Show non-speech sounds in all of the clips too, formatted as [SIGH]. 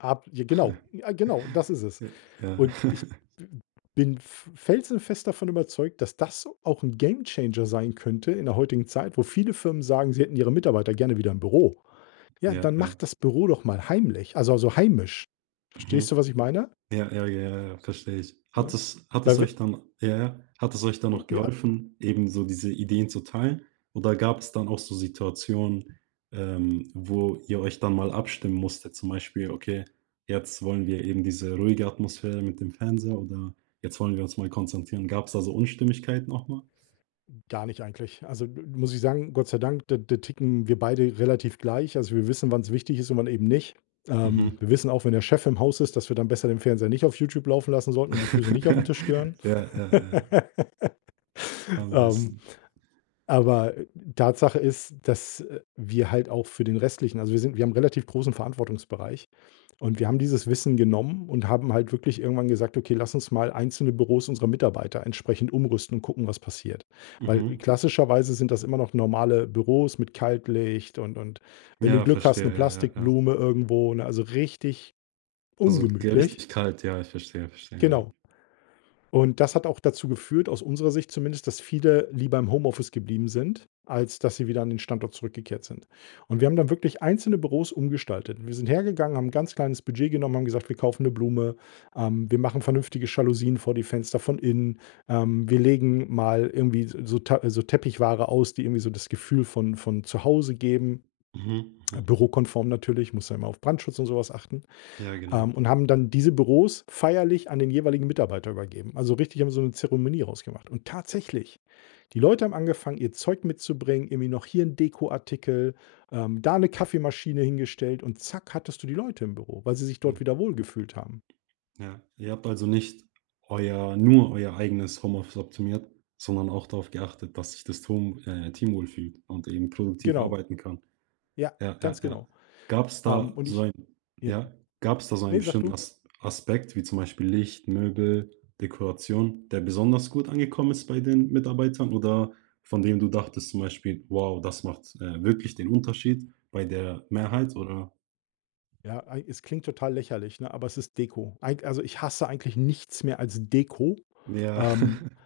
Ab, j genau, [SNORTS] ja genau, das ist es J ja. und ich [CHUCKLES] w bin f felsenfest davon überzeugt, dass das auch 'n Gamechanger sein könnte in der heutigen Zeit, wo viele Firmen sagen, sie hätten ihre Mitarbeiter gerne wieder im Büro. Ja, Ja, dann ja. macht das Büro doch mal heimlich also also, heimisch. Verstehst Mhm. du, was ich meine? Ja, ja, ja, ja, ja, verstehe ich. Hat Ne? es hat Ja es wit euch dann ja, ja. Hat es euch dann J noch ja. geholfen, eben so diese Ideen zu teilen oder gab's dann auch so Situationen, ähm, wo ihr euch dann mal abstimmen musstet? Zum Beispiel: „Okay, jetzt wollen wir eben diese ruhige Atmosphäre mit dem Fernseher“, oder „Jetzt wollen wir uns mal konzentrieren.“ Gab's da so Unstimmigkeiten auch mal? Gar nicht eigentlich. Also, muss ich sagen, Gott sei Dank, d da ticken wir beide relativ gleich. Also, wir wissen, wann's wichtig ist und wann eben nicht. Ähm Mhm. wir wissen auch, wenn der Chef im Haus ist, dass wir dann besser den Fernseher nicht auf Youtube laufen lassen sollten und die Füße nicht auf 'n Tisch gehören. [CHUCKLES] Ja, ja, ja, ja. [LAUGHS] Am Ähm, besten. aber Tatsache ist, dass, äh, wir halt auch für den restlichen, also wir sind wir haben relativ großen Verantwortungsbereich und wir haben dieses Wissen genommen und haben halt wirklich irgendwann gesagt: „Okay, lass uns mal einzelne Büros unserer Mitarbeiter entsprechend umrüsten und gucken, was passiert“, weil Mhm. klassischerweise sind das immer noch normale Büros mit Kaltlicht und und wenn du Ja, Glück hast, 'ne verstehe. Ja, ja, ja. Plastikblume irgendwo, ne? Also richtig Also, ungemütlich. Gerechtigkeit. Ja, ich verstehe, verstehe. Ja. Genau. Und das hat auch dazu geführt, aus unserer Sicht zumindest, dass viele lieber im Homeoffice geblieben sind, als dass sie wieder an den Standort zurückgekehrt sind und wir haben dann wirklich einzelne Büros umgestaltet. Wir sind hergegangen, haben 'n ganz kleines Budget genommen, haben gesagt: „Wir kaufen 'ne Blume, ähm, wir machen vernünftige Jalousien vor die Fenster von innen, ähm, wir legen mal irgendwie s so Ta so Teppichware aus“, die irgendwie so das Gefühl von von zu Hause geben, Mhm. Mhm. bürokonform natürlich, musst ja immer auf Brandschutz und so was achten. Ja, genau. Ähm, und haben dann diese Büros feierlich an den jeweiligen Mitarbeiter übergeben. Also richtig haben so 'ne Zeremonie draus gemacht und tatsächlich, die Leute haben angefangen, ihr Zeug mitzubringen, irgendwie noch hier 'n Dekoartikel, ähm, da 'ne Kaffeemaschine hingestellt und zack, hattest du die Leute im Büro, weil sie sich dort Hm. wieder wohlgefühlt haben. Ja, Ihr habt also nicht euer nur euer eigenes Homeoffice optimiert, sondern auch darauf geachtet, dass sich das Tohm äh, Team wohlfühlt und eben produktiv Genau. arbeiten kann. Ja, Ja, ganz ja, ja. genau. Gab's Ähm, da und so ich ein je ja? Gab's da so einen ne, sag bestimmten du. Asp Aspekt wie zum Beispiel Licht, Möbel, Dekoration, der besonders gut angekommen ist bei den Mitarbeitern oder von dem du dachtest zum Beispiel: „Wow, das macht, äh, wirklich den Unterschied bei der Ne. Mehrheit“, oder? Ja, eigen es klingt total lächerlich, ne, aber es ist Deko. Eig also, ich hasse eigentlich nichts mehr als Deko, Ja. ähm, [CHUCKLES]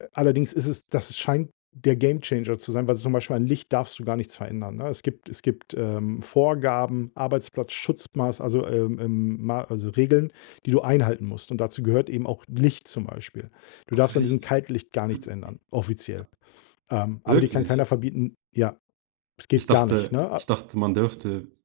a allerdings ist es das scheint der Gamechanger zu sein, weil zum Beispiel an Licht darfst du gar nichts verändern, ne? Es gibt es gibt, ähm, Vorgaben, Arbeitsplatzschutzmaß also, ähm, ähm, ma also, Regeln, die du einhalten musst und dazu gehört eben auch Licht zum Beispiel. Du Ach darfst an diesem echt? Kaltlicht gar nichts [CLEARS THROAT] ändern, offiziell. Ähm, aber dir kann Wirklich? keiner verbieten ja. Es Ich geht gar nicht, dachte ne, ich a dachte, man dürfte